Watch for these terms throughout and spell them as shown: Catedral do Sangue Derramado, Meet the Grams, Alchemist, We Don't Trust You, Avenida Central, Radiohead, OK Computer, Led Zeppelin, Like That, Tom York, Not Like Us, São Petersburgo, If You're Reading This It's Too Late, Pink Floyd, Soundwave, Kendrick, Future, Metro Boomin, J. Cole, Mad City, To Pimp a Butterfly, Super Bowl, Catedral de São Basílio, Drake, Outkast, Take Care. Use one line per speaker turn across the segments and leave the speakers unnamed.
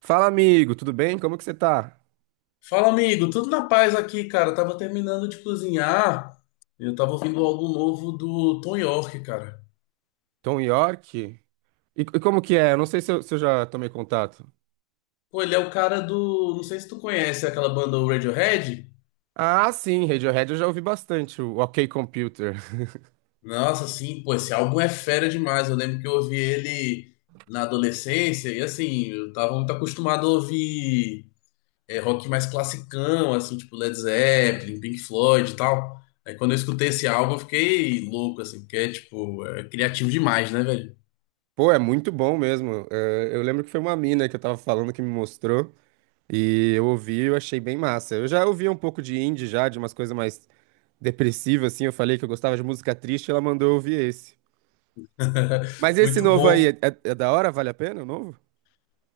Fala, amigo, tudo bem? Como que você tá?
Fala, amigo, tudo na paz aqui, cara. Eu tava terminando de cozinhar. Eu tava ouvindo algo novo do Tom York, cara.
Tom York? E como que é? Eu não sei se eu já tomei contato.
Pô, ele é o cara do. Não sei se tu conhece aquela banda o Radiohead.
Ah, sim, Radiohead eu já ouvi bastante, o OK Computer.
Nossa, sim, pô, esse álbum é fera demais. Eu lembro que eu ouvi ele na adolescência e assim, eu tava muito acostumado a ouvir rock mais classicão, assim, tipo Led Zeppelin, Pink Floyd e tal. Aí quando eu escutei esse álbum, eu fiquei louco, assim, porque é tipo, é criativo demais, né, velho?
Pô, é muito bom mesmo. É, eu lembro que foi uma mina que eu tava falando que me mostrou, e eu ouvi e eu achei bem massa. Eu já ouvia um pouco de indie já, de umas coisas mais depressivas, assim, eu falei que eu gostava de música triste, ela mandou eu ouvir esse. Mas esse
Muito
novo aí,
bom.
é da hora? Vale a pena o novo?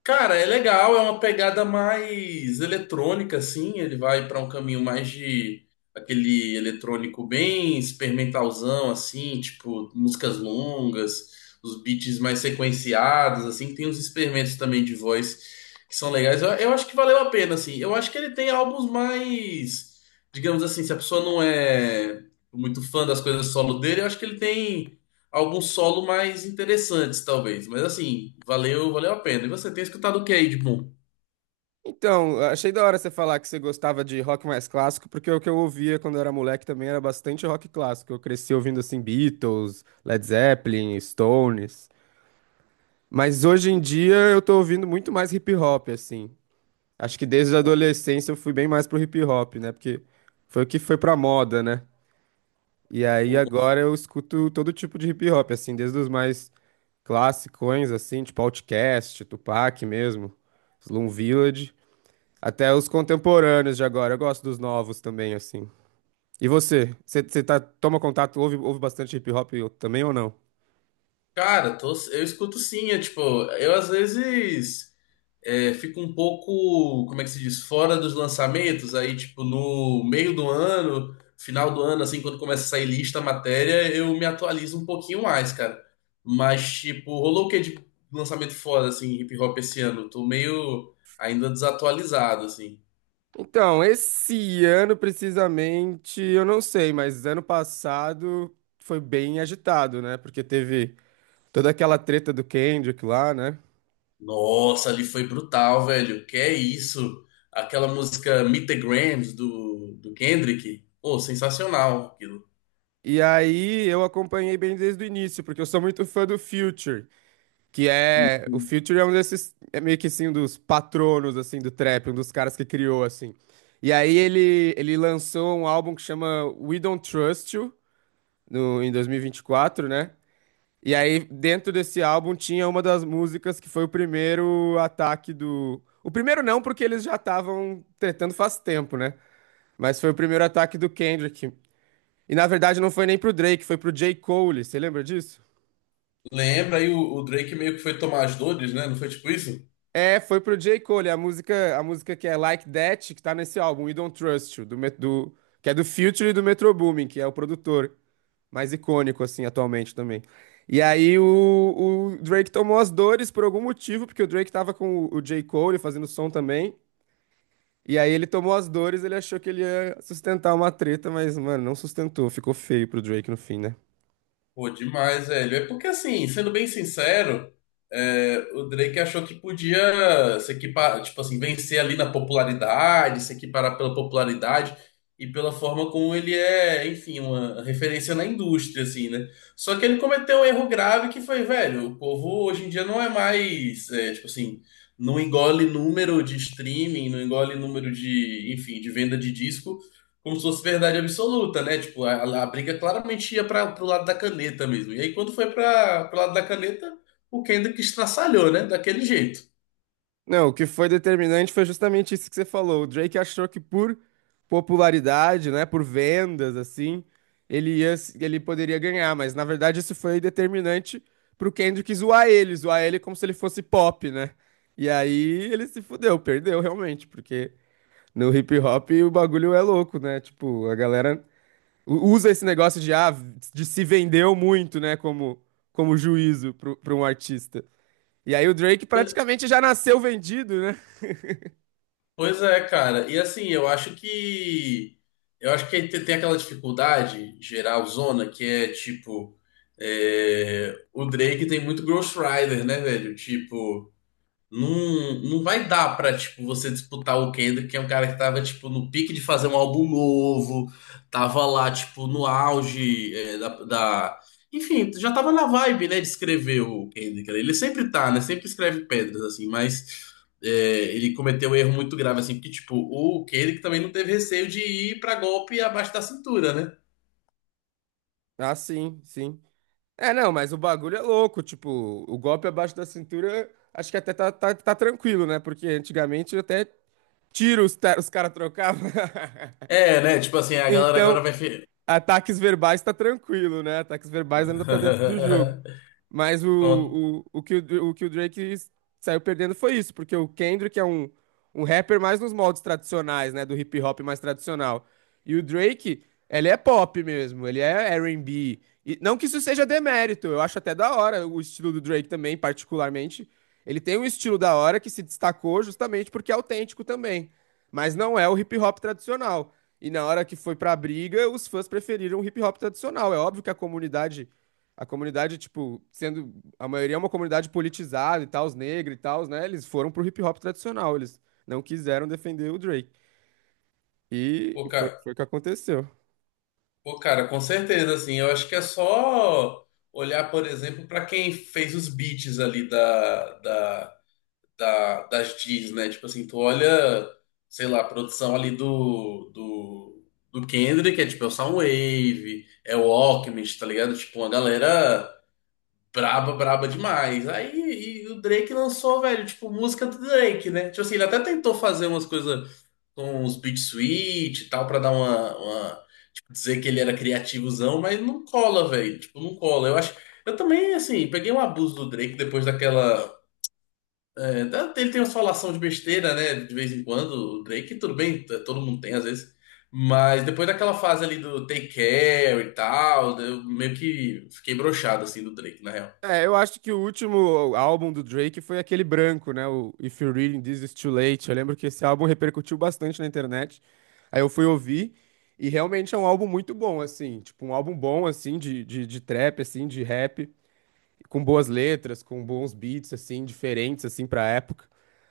Cara, é legal, é uma pegada mais eletrônica, assim. Ele vai para um caminho mais de aquele eletrônico bem experimentalzão, assim, tipo músicas longas, os beats mais sequenciados, assim. Tem uns experimentos também de voz que são legais. Eu acho que valeu a pena, assim. Eu acho que ele tem álbuns mais, digamos assim, se a pessoa não é muito fã das coisas solo dele, eu acho que ele tem alguns solo mais interessantes, talvez. Mas assim, valeu, valeu a pena. E você tem escutado o que aí de bom?
Então, achei da hora você falar que você gostava de rock mais clássico, porque o que eu ouvia quando eu era moleque também era bastante rock clássico. Eu cresci ouvindo assim Beatles, Led Zeppelin, Stones. Mas hoje em dia eu tô ouvindo muito mais hip hop, assim. Acho que desde a
O-
adolescência eu fui bem mais pro hip hop, né? Porque foi o que foi pra moda, né? E aí
o-
agora eu escuto todo tipo de hip hop, assim, desde os mais classicões, assim, tipo Outkast, Tupac mesmo, Slum Village. Até os contemporâneos de agora. Eu gosto dos novos também, assim. E você? Você tá, toma contato, ouve, ouve bastante hip hop também ou não?
Cara, eu escuto sim, é tipo, eu às vezes fico um pouco, como é que se diz, fora dos lançamentos, aí tipo, no meio do ano, final do ano, assim, quando começa a sair lista, matéria, eu me atualizo um pouquinho mais, cara. Mas, tipo, rolou o que de lançamento foda, assim, hip hop esse ano? Tô meio ainda desatualizado, assim.
Então, esse ano precisamente, eu não sei, mas ano passado foi bem agitado, né? Porque teve toda aquela treta do Kendrick lá, né?
Nossa, ali foi brutal, velho. Que é isso? Aquela música Meet the Grams do Kendrick. Pô, sensacional aquilo.
E aí eu acompanhei bem desde o início, porque eu sou muito fã do Future. Que é. O Future é um desses. É meio que assim, um dos patronos, assim, do trap, um dos caras que criou, assim. E aí ele lançou um álbum que chama We Don't Trust You, no, em 2024, né? E aí, dentro desse álbum, tinha uma das músicas que foi o primeiro ataque do. O primeiro não, porque eles já estavam tretando faz tempo, né? Mas foi o primeiro ataque do Kendrick. E na verdade não foi nem pro Drake, foi pro J. Cole. Você lembra disso?
Lembra aí o Drake meio que foi tomar as dores, né? Não foi tipo isso?
É, foi pro J. Cole, a música que é Like That, que tá nesse álbum, We Don't Trust You, que é do Future e do Metro Boomin, que é o produtor mais icônico, assim, atualmente também. E aí o Drake tomou as dores por algum motivo, porque o Drake tava com o J. Cole fazendo som também, e aí ele tomou as dores, ele achou que ele ia sustentar uma treta, mas, mano, não sustentou, ficou feio pro Drake no fim, né?
Pô, demais, velho. É porque, assim, sendo bem sincero, o Drake achou que podia se equipar, tipo assim, vencer ali na popularidade, se equiparar pela popularidade e pela forma como ele é, enfim, uma referência na indústria, assim, né? Só que ele cometeu um erro grave que foi, velho, o povo hoje em dia não é mais, é, tipo assim, não engole número de streaming, não engole número de, enfim, de venda de disco como se fosse verdade absoluta, né? Tipo, a briga claramente ia para pro lado da caneta mesmo. E aí, quando foi para pro lado da caneta, o Kendrick estraçalhou, né? Daquele jeito.
Não, o que foi determinante foi justamente isso que você falou. O Drake achou que por popularidade, né, por vendas, assim, ele ia, ele poderia ganhar, mas na verdade isso foi determinante pro Kendrick zoar ele como se ele fosse pop, né? E aí ele se fudeu, perdeu realmente, porque no hip hop o bagulho é louco, né? Tipo, a galera usa esse negócio de, ah, de se vendeu muito, né, como, como juízo pra um artista. E aí o Drake praticamente já nasceu vendido, né?
Pois é, cara. E assim, Eu acho que tem aquela dificuldade geral zona que é tipo. O Drake tem muito Ghost Rider, né, velho? Tipo. Não, vai dar pra, tipo, você disputar o Kendrick, que é um cara que tava, tipo, no pique de fazer um álbum novo, tava lá, tipo, no auge Enfim, já tava na vibe, né, de escrever o Kendrick. Ele sempre tá, né, sempre escreve pedras, assim, mas é, ele cometeu um erro muito grave, assim, porque, tipo, o Kendrick também não teve receio de ir pra golpe abaixo da cintura, né?
Ah, sim, sim. É, não, mas o bagulho é louco, tipo, o golpe abaixo da cintura, acho que até tá tranquilo, né? Porque antigamente até tiro os caras trocavam.
É, né, tipo assim, a galera agora
Então,
vai...
ataques verbais tá tranquilo, né? Ataques verbais ainda tá dentro do jogo. Mas
Com
o que o Drake saiu perdendo foi isso, porque o Kendrick é um rapper mais nos moldes tradicionais, né? Do hip hop mais tradicional. E o Drake, ele é pop mesmo, ele é R&B. E B. E não que isso seja demérito, eu acho até da hora o estilo do Drake também, particularmente. Ele tem um estilo da hora que se destacou justamente porque é autêntico também, mas não é o hip hop tradicional. E na hora que foi pra briga, os fãs preferiram o hip hop tradicional. É óbvio que a comunidade, tipo, sendo a maioria é uma comunidade politizada e tal, os negros e tal, né? Eles foram pro hip hop tradicional, eles não quiseram defender o Drake. E
pouca-
foi o que aconteceu.
Pô, cara, com certeza, assim, eu acho que é só olhar, por exemplo, para quem fez os beats ali das Gs, né? Tipo assim, tu olha, sei lá, a produção ali do Kendrick, é tipo, é o Soundwave, é o Alchemist, tá ligado? Tipo, uma galera braba, braba demais. Aí, e o Drake lançou, velho, tipo, música do Drake, né? Tipo assim, ele até tentou fazer umas coisas com os beat switch e tal, pra dar uma... dizer que ele era criativozão, mas não cola, velho. Tipo, não cola. Eu acho. Eu também, assim, peguei um abuso do Drake depois daquela. Ele tem umas falação de besteira, né? De vez em quando. O Drake, tudo bem, todo mundo tem às vezes. Mas depois daquela fase ali do Take Care e tal, eu meio que fiquei broxado, assim, do Drake, na real.
É, eu acho que o último álbum do Drake foi aquele branco, né? O If You're Reading This It's Too Late. Eu lembro que esse álbum repercutiu bastante na internet. Aí eu fui ouvir e realmente é um álbum muito bom, assim. Tipo, um álbum bom, assim, de trap, assim, de rap. Com boas letras, com bons beats assim, diferentes assim para época.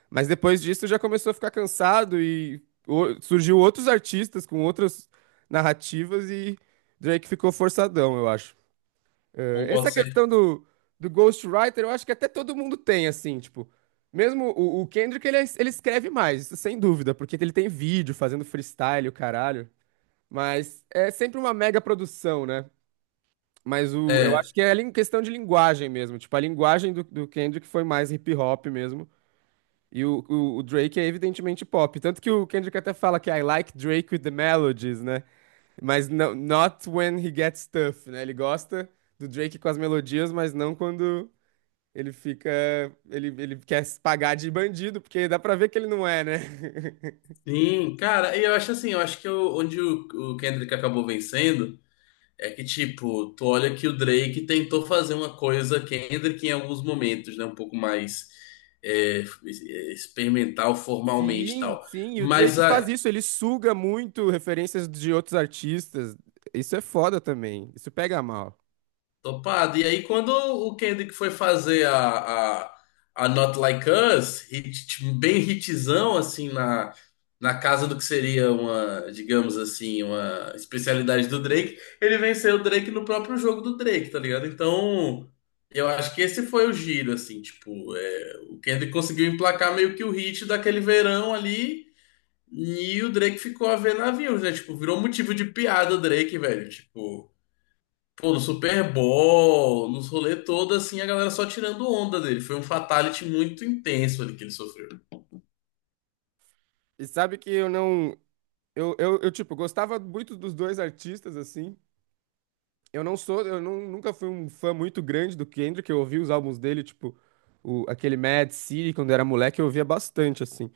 Mas depois disso já começou a ficar cansado e surgiu outros artistas com outras narrativas e Drake ficou forçadão, eu acho.
Concordo
Essa
sempre.
questão do ghostwriter, eu acho que até todo mundo tem, assim, tipo, mesmo o Kendrick, ele escreve mais, isso sem dúvida, porque ele tem vídeo fazendo freestyle, o caralho, mas é sempre uma mega produção, né? Mas o, eu
É,
acho que é em questão de linguagem mesmo. Tipo, a linguagem do Kendrick foi mais hip hop mesmo. E o Drake é evidentemente pop. Tanto que o Kendrick até fala que I like Drake with the melodies, né? Mas não, not when he gets tough, né? Ele gosta do Drake com as melodias, mas não quando ele fica. Ele quer se pagar de bandido, porque dá pra ver que ele não é, né?
sim, cara, e eu acho assim, eu acho que o- onde o Kendrick acabou vencendo. É que, tipo, tu olha que o Drake tentou fazer uma coisa Kendrick em alguns momentos, né? Um pouco mais é, experimental, formalmente e
Sim,
tal.
sim. E o
Mas
Drake faz
a,
isso. Ele suga muito referências de outros artistas. Isso é foda também. Isso pega mal.
Topado. E aí, quando o Kendrick foi fazer a Not Like Us, bem hitzão, assim, na, na casa do que seria uma, digamos assim, uma especialidade do Drake, ele venceu o Drake no próprio jogo do Drake, tá ligado? Então, eu acho que esse foi o giro, assim, tipo, é, o Kendrick conseguiu emplacar meio que o hit daquele verão ali, e o Drake ficou a ver navios, né? Tipo, virou motivo de piada o Drake, velho, tipo... Pô, no Super Bowl, nos rolê todo, assim, a galera só tirando onda dele. Foi um fatality muito intenso ali que ele sofreu.
E sabe que eu não. Tipo, gostava muito dos dois artistas, assim. Eu não sou. Eu não, nunca fui um fã muito grande do Kendrick. Eu ouvi os álbuns dele, tipo, o, aquele Mad City, quando eu era moleque, eu ouvia bastante, assim.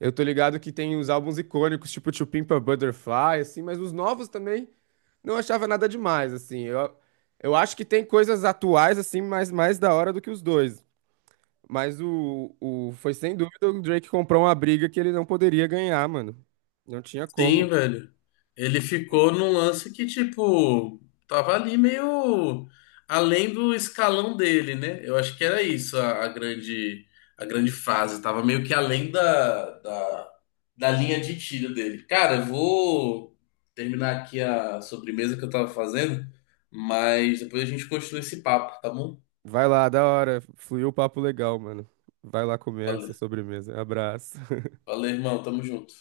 Eu tô ligado que tem os álbuns icônicos, tipo To Pimp a Butterfly, assim, mas os novos também não achava nada demais, assim. Eu acho que tem coisas atuais, assim, mais da hora do que os dois. Mas o. Foi sem dúvida o Drake comprou uma briga que ele não poderia ganhar, mano. Não tinha
Sim,
como.
velho. Ele ficou num lance que, tipo, tava ali meio além do escalão dele, né? Eu acho que era isso a grande frase. Tava meio que além da linha de tiro dele. Cara, eu vou terminar aqui a sobremesa que eu tava fazendo, mas depois a gente continua esse papo, tá bom?
Vai lá, da hora. Fluiu o papo legal, mano. Vai lá comer essa
Valeu.
sobremesa. Abraço.
Valeu, irmão. Tamo junto.